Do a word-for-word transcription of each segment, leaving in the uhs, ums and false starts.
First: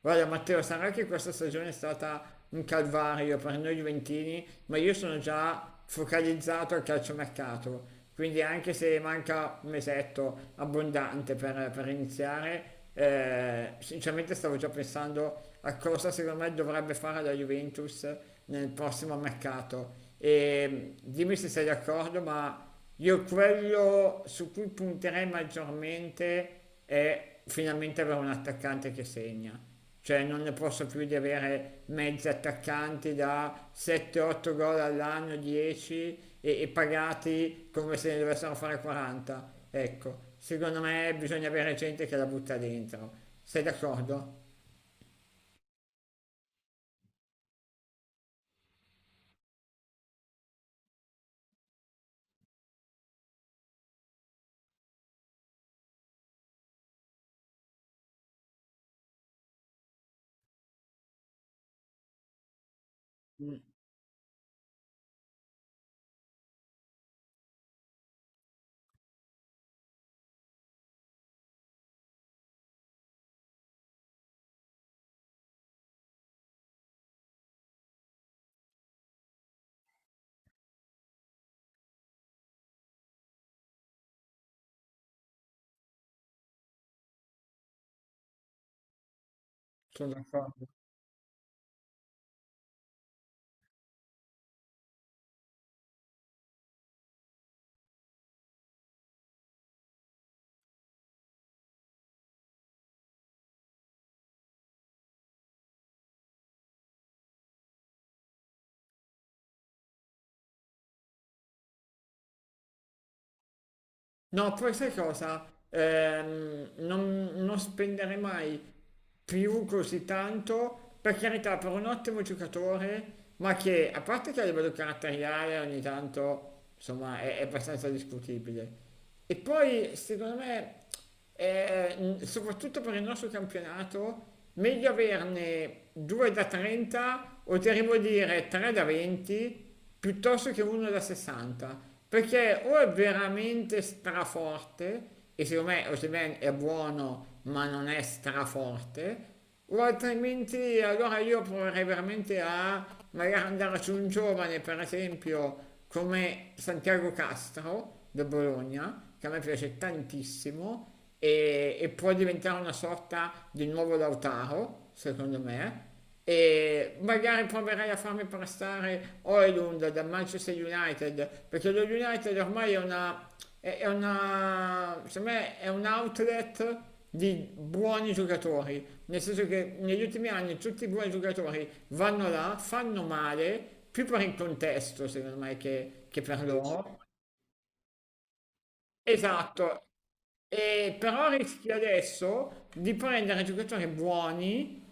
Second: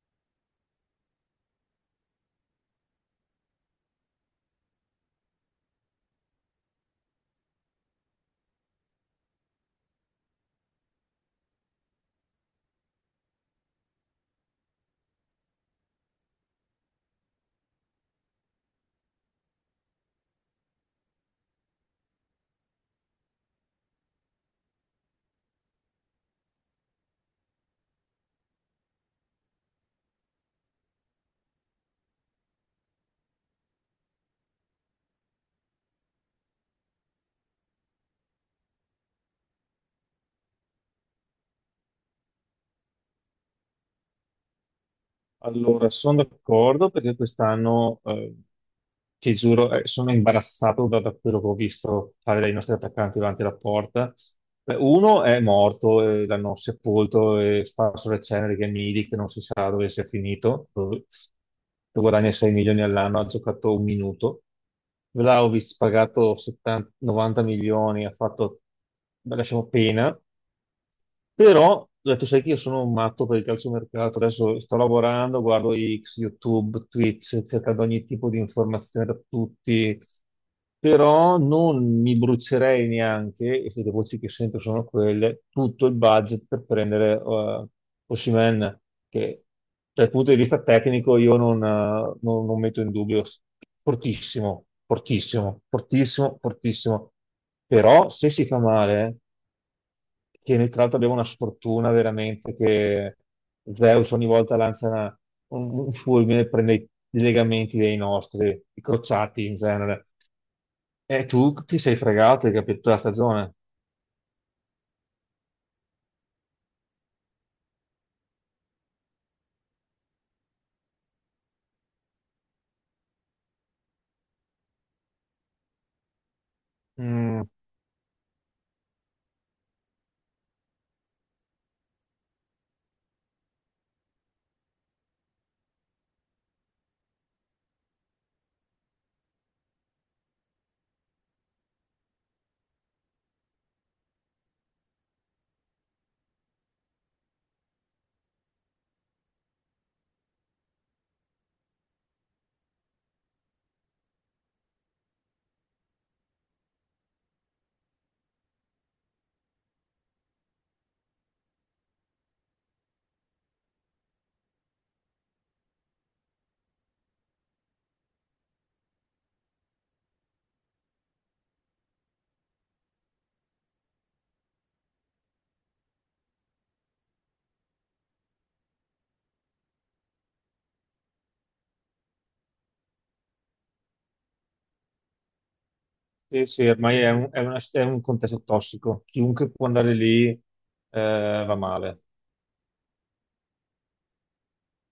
Guarda Matteo, sarà che questa stagione è stata un calvario per noi Juventini, ma io sono già focalizzato al calciomercato, quindi anche se manca un mesetto abbondante per, per iniziare, eh, sinceramente stavo già pensando a cosa secondo me dovrebbe fare la Juventus nel prossimo mercato. E mm, dimmi se sei d'accordo, ma io quello su cui punterei maggiormente è finalmente avere un attaccante che segna. Cioè non ne posso più di avere mezzi attaccanti da sette otto gol all'anno, dieci e, e pagati come se ne dovessero fare quaranta. Ecco, secondo me bisogna avere gente che la butta dentro. Sei d'accordo? Allora, sono d'accordo perché quest'anno, eh, ti giuro, eh, sono imbarazzato da, da quello che ho visto fare dai nostri attaccanti davanti alla porta. Beh, uno è morto, eh, l'hanno sepolto e sparso le ceneri, che è Milik, che non si sa dove sia finito, dove, che guadagna sei milioni all'anno, ha Mm. giocato un minuto. Vlahovic pagato settanta novanta milioni, ha fatto, beh, lasciamo pena. Però ho detto, sai che io sono un matto per il calciomercato, adesso sto lavorando, guardo X, YouTube, Twitch, cercando ogni tipo di informazione da tutti, però non mi brucerei neanche, e se le voci che sento sono quelle, tutto il budget per prendere Osimen Osimhen, che dal Sono punto di vista d'accordo. tecnico io non, eh, non- non metto in dubbio, fortissimo, fortissimo, fortissimo, fortissimo, però se si fa male, che noi tra l'altro abbiamo una sfortuna veramente che Zeus ogni volta lancia una- un, un fulmine e prende i i legamenti dei nostri, i crociati in genere. E tu ti sei fregato, hai capito, la stagione. No, poi sai cosa? Ehm, non, non spendere mai più così tanto, per carità, per un ottimo giocatore, ma che a parte che a livello caratteriale ogni tanto, insomma, è, è Mm, abbastanza discutibile. E poi, secondo me, eh, mh, soprattutto per il nostro campionato, meglio averne due da trenta o ti arrivo a dire tre da venti piuttosto che uno da sessanta, perché o è veramente straforte, e secondo me Osimhen è buono ma non è straforte, o altrimenti allora io proverei veramente a magari andare su un giovane, per esempio, come Santiago Castro del Bologna, che a me piace tantissimo e, e può diventare una sorta di nuovo Lautaro, secondo me, e magari proverai a farmi prestare Oilund da Manchester United, perché lo United ormai è una, è è una, secondo me è un outlet di buoni giocatori, nel senso che negli ultimi anni tutti i buoni giocatori vanno là, fanno male, più per il contesto secondo me che, che per sì, sì, loro. ormai è un, è una- è un contesto tossico. Chiunque può Esatto. andare lì, eh, E però va rischia male. adesso di prendere giocatori buoni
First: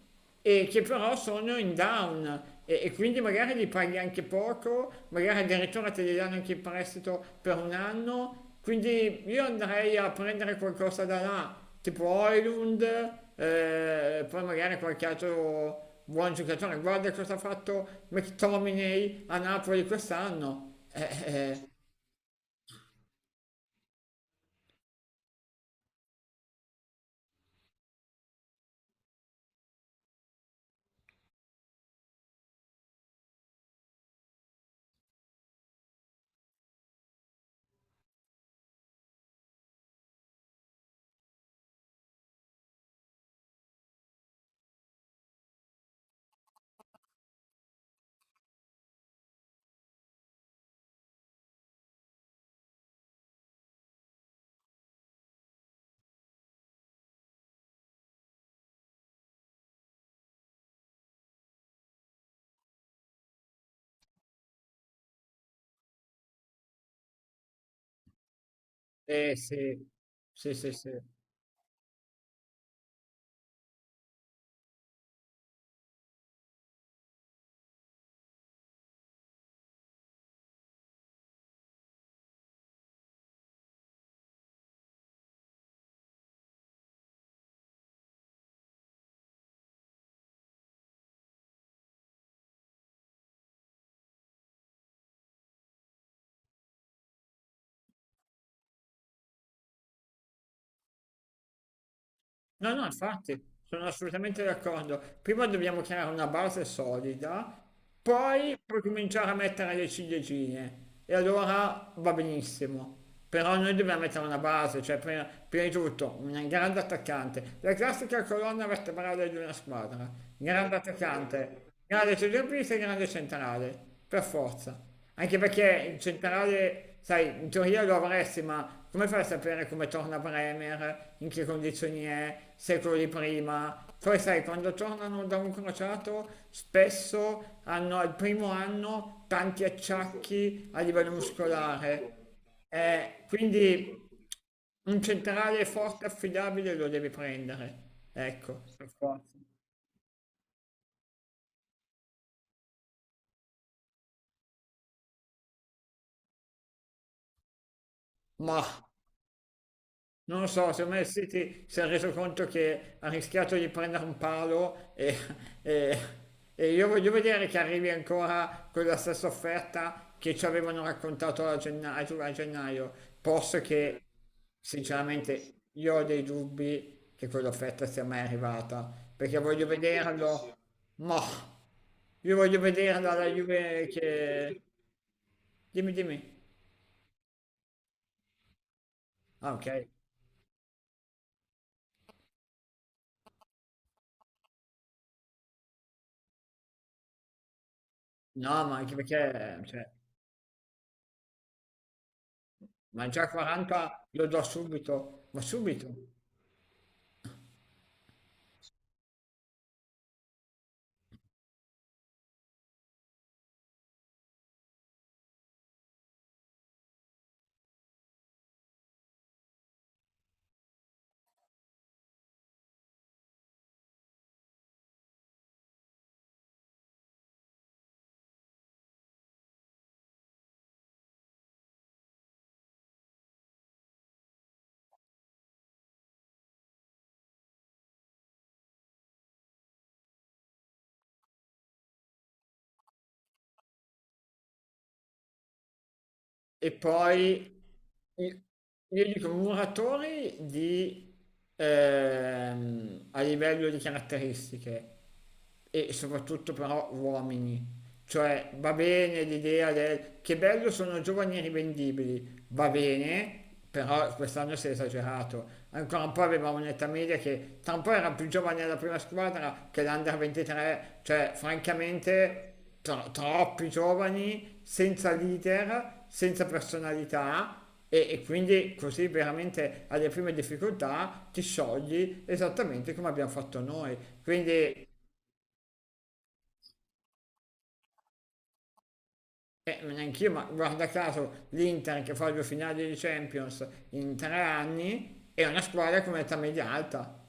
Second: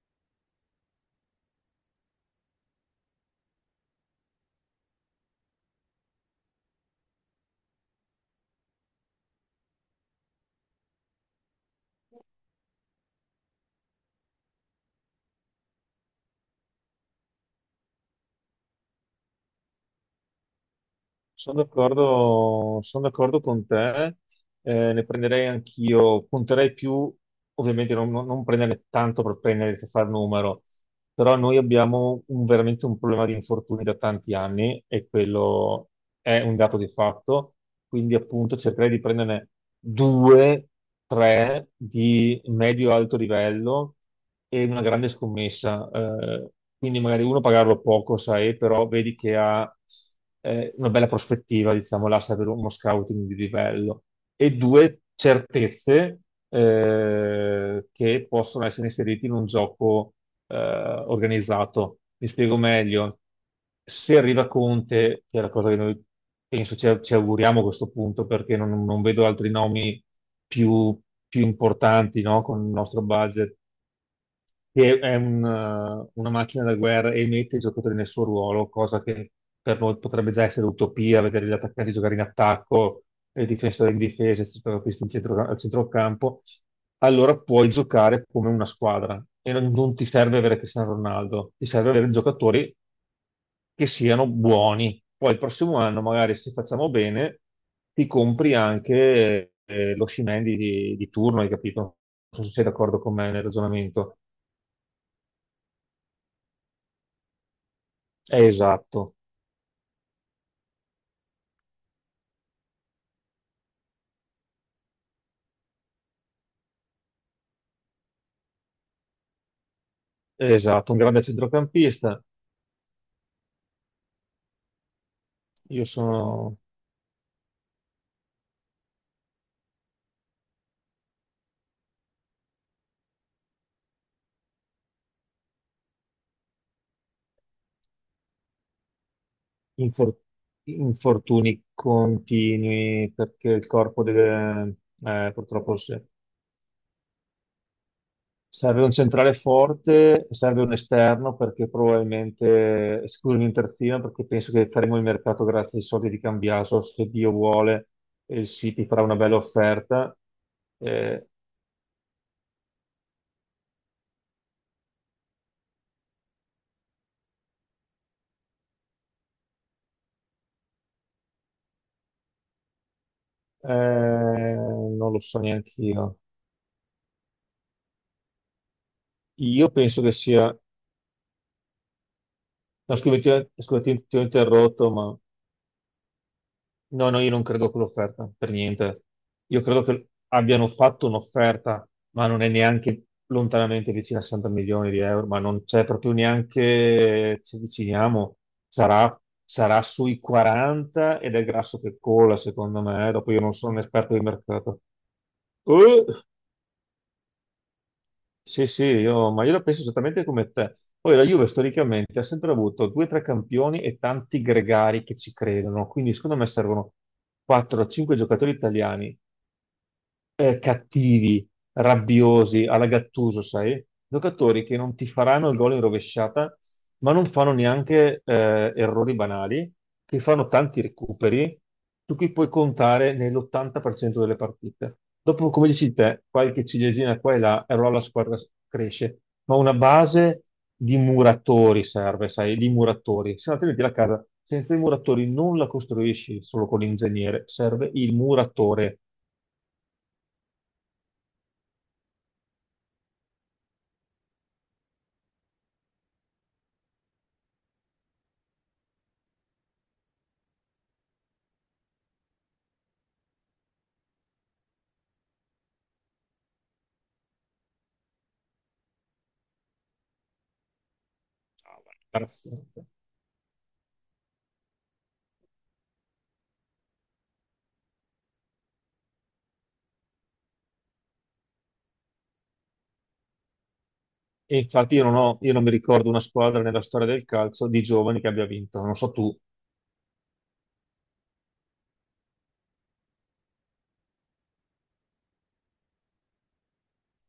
e che però sono in down e, e quindi magari li paghi anche poco, magari addirittura te li danno anche in prestito per un anno, quindi io andrei a prendere qualcosa da là, tipo Oilund, eh, poi magari qualche altro buon giocatore. Guarda cosa ha fatto McTominay a Napoli quest'anno. Sono Eh, d'accordo, sono d'accordo con te, eh, ne prenderei anch'io, punterei più, ovviamente non, non- non prenderne tanto per prendere, per far numero, però noi abbiamo un- veramente un problema di infortuni da tanti anni e quello è un dato di fatto, quindi appunto cercherei di prenderne due, tre di medio-alto livello e una grande scommessa. Eh, quindi magari uno pagarlo poco, sai, però vedi che ha, eh, una bella prospettiva, diciamo, là, sai, per uno scouting di livello. E due, certezze, eh, che possono essere inserite in un gioco eh, organizzato. Mi spiego meglio. Se arriva Conte, che è la cosa che noi penso ci, ci auguriamo a questo punto, perché non, non vedo eh, eh, altri sì, nomi sì, sì, sì. più, più importanti, no, con il nostro budget, che è un, eh, una macchina da guerra e mette i giocatori nel suo ruolo, cosa che per noi potrebbe già essere utopia, vedere gli attaccanti giocare in attacco, e i difensori in difesa, i centrocampisti in centro- al centrocampo, allora puoi giocare come una squadra e non, non ti serve avere Cristiano Ronaldo, ti serve avere giocatori che siano buoni. Poi il prossimo anno, magari se facciamo bene, ti compri anche, eh, lo Scimendi di, di turno, hai capito? Non so se sei No, no, d'accordo con me infatti, nel sono ragionamento. assolutamente d'accordo. Prima dobbiamo creare una base solida, Eh, poi puoi Esatto, cominciare a mettere le ciliegine e allora va benissimo. Però noi dobbiamo mettere una base, cioè prima, prima di tutto un grande attaccante, la classica colonna vertebrale di una squadra, grande esatto, un grande attaccante, grande centrocampista. centrocampista e grande centrale, per forza. Anche Io perché il sono centrale, sai, in teoria lo avresti, ma come fai a sapere come torna Bremer, in che condizioni è, secoli prima? Poi sai, quando tornano da un crociato, spesso hanno al primo anno tanti infor- acciacchi a livello infortuni muscolare. continui, Eh, perché il corpo quindi deve, un eh, centrale purtroppo forte, se- e affidabile lo devi prendere. Ecco, serve per un forza. centrale forte, serve un esterno, perché probabilmente, scusami, un terzino, perché penso che faremo il mercato grazie ai soldi di Cambiaso, se Dio vuole, e il Ma... City farà una bella offerta. Non lo so, secondo me il Eh, City si è reso conto che ha rischiato di prendere un palo e, e- e io voglio vedere che arrivi ancora con la stessa offerta che ci avevano raccontato a gennaio, a gennaio, posto che eh, non lo so sinceramente neanche io ho io. dei dubbi che quell'offerta sia mai arrivata, perché voglio Io penso che sia. vederlo, ma io voglio No, vederlo scusami, alla ti ho, scusa, Juve ti- ti ho che... interrotto, ma Dimmi, dimmi. no, no, io non credo a quell'offerta, per niente. Ah, Io credo ok. che abbiano fatto un'offerta, ma non è neanche lontanamente vicina a sessanta milioni di euro, ma non c'è proprio, neanche ci avviciniamo, No, ma anche sarà, perché, sarà cioè, sui quaranta ed è il grasso che cola, secondo ma me, già dopo io non sono un quaranta esperto di lo do mercato. subito, ma subito. Uh! Sì, sì, io, ma io la penso esattamente come te. Poi la Juve storicamente ha sempre avuto due o tre campioni e tanti gregari che ci credono, quindi secondo me servono quattro a cinque giocatori italiani, eh, cattivi, rabbiosi, alla Gattuso, sai? Giocatori che non ti faranno il gol in rovesciata, ma non fanno neanche, eh, errori banali, che fanno tanti recuperi, su cui puoi contare nell'ottanta per cento delle partite. Dopo, come dici te, qualche ciliegina qua e là, e allora la squadra s- cresce. Ma una base di muratori serve, sai, di muratori. Se no, altrimenti la casa senza i muratori non la costruisci solo E con l'ingegnere, poi serve il io muratore. io dico muratori di, ehm, a livello di caratteristiche e soprattutto però uomini. Cioè va bene l'idea del che bello sono giovani e rivendibili, va bene, però quest'anno si è esagerato. Ancora un po' aveva un'età media che tra un po' era più giovane della prima squadra che l'Under ventitré, cioè francamente Imbarazzante. Tro- troppi giovani, senza leader, senza personalità e, e quindi così veramente alle prime difficoltà ti sciogli esattamente come abbiamo fatto noi. Quindi E eh, infatti io non ho- io non mi ricordo una squadra nella storia del calcio di giovani che abbia vinto, non so tu, Neanche io, ma guarda caso l'Inter che fa due finali di Champions in tre anni è una squadra con età media alta.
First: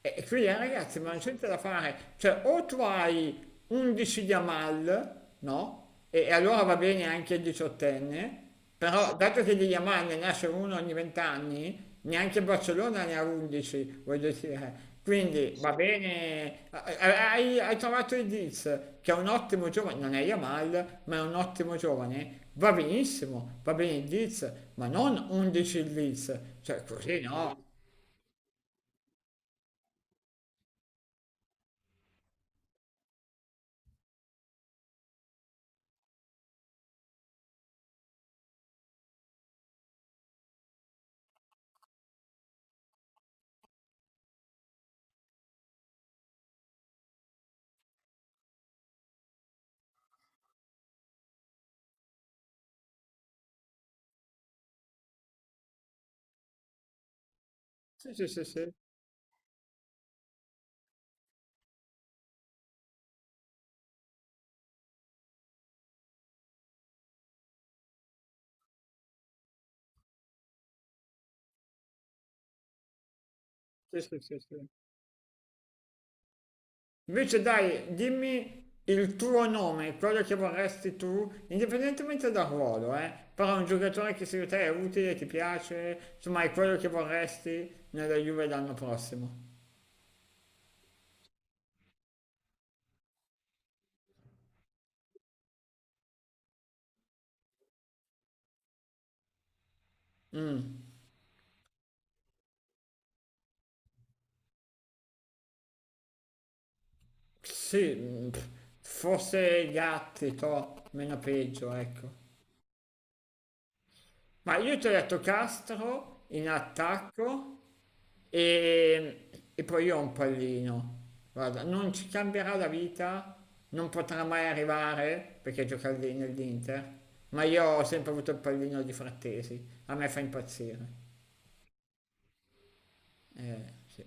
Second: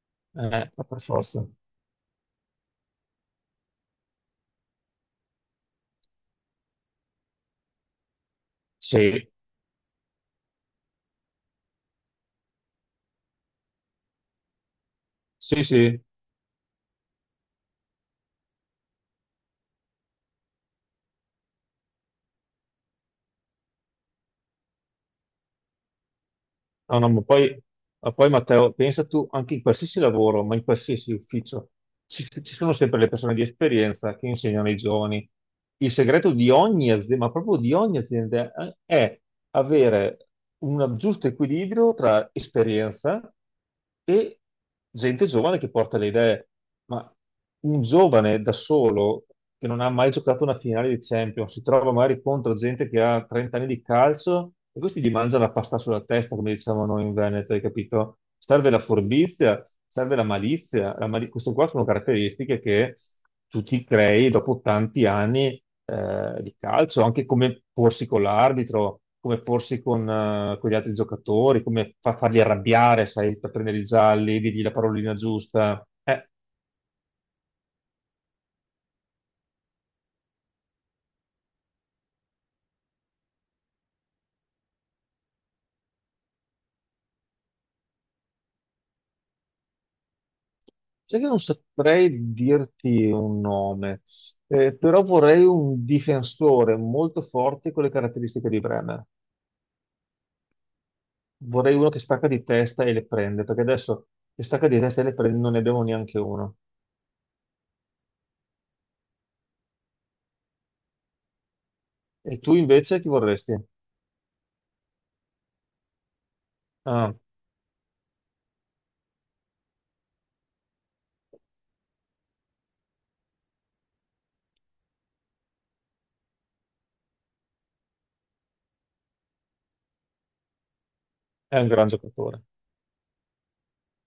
E e quindi eh, eh, ma ragazzi, per ma non c'è niente forza. da fare. Cioè, o tu hai undici di Amal, no? E, e allora va bene anche il diciottenne. Però Sì, dato che di Yamal ne nasce uno ogni vent'anni, neanche Barcellona ne ha undici, voglio dire. Quindi sì, va sì. bene, hai, hai trovato il Diz, che è un ottimo giovane, non è Yamal, ma è un ottimo giovane. Va benissimo, va bene il Diz, ma non undici il Diz, cioè No, no, così ma no. poi, ma poi, Matteo, pensa tu, anche in qualsiasi lavoro, ma in qualsiasi ufficio, ci, ci sono sempre le persone di esperienza che insegnano ai giovani. Il segreto di ogni azienda, ma proprio di ogni azienda, eh, è avere un giusto equilibrio tra esperienza e gente giovane che porta le idee. Ma un giovane da solo, che non ha mai giocato una finale di Champions, si trova magari contro gente che ha trenta anni di calcio, e questi gli mangiano la pasta sulla testa, come diciamo noi in Veneto, hai Sì, capito? sì, sì, sì, Serve la furbizia, serve la malizia. La mali- queste qua sono caratteristiche che tu ti crei dopo tanti anni eh, di calcio, anche come porsi con l'arbitro, come porsi con, eh, con gli altri giocatori, come fa- farli arrabbiare, sai, per prendere i sì, sì, sì. gialli, Sì. dirgli la parolina giusta. Eh, Invece dai, dimmi il tuo nome, quello che vorresti tu, indipendentemente dal ruolo, eh? Però un giocatore che secondo te è utile, ti piace, insomma è quello che vorresti nella Juve l'anno prossimo. sai che non saprei dirti un nome, eh, però vorrei un difensore molto forte con le caratteristiche di Bremer. Vorrei uno che stacca di testa e le prende, perché adesso, che stacca di testa e le prende, non ne abbiamo neanche uno. Sì, mm, pff, forse Gatti, to, meno peggio, ecco. E tu invece chi vorresti? Ma io ti ho detto Castro in Ah. attacco. E, e poi io ho un pallino. Guarda, non ci cambierà la vita, non potrà mai arrivare perché gioca lì nell'Inter, ma io ho sempre avuto il pallino di Frattesi, a me fa impazzire. È un gran giocatore. Eh, sì.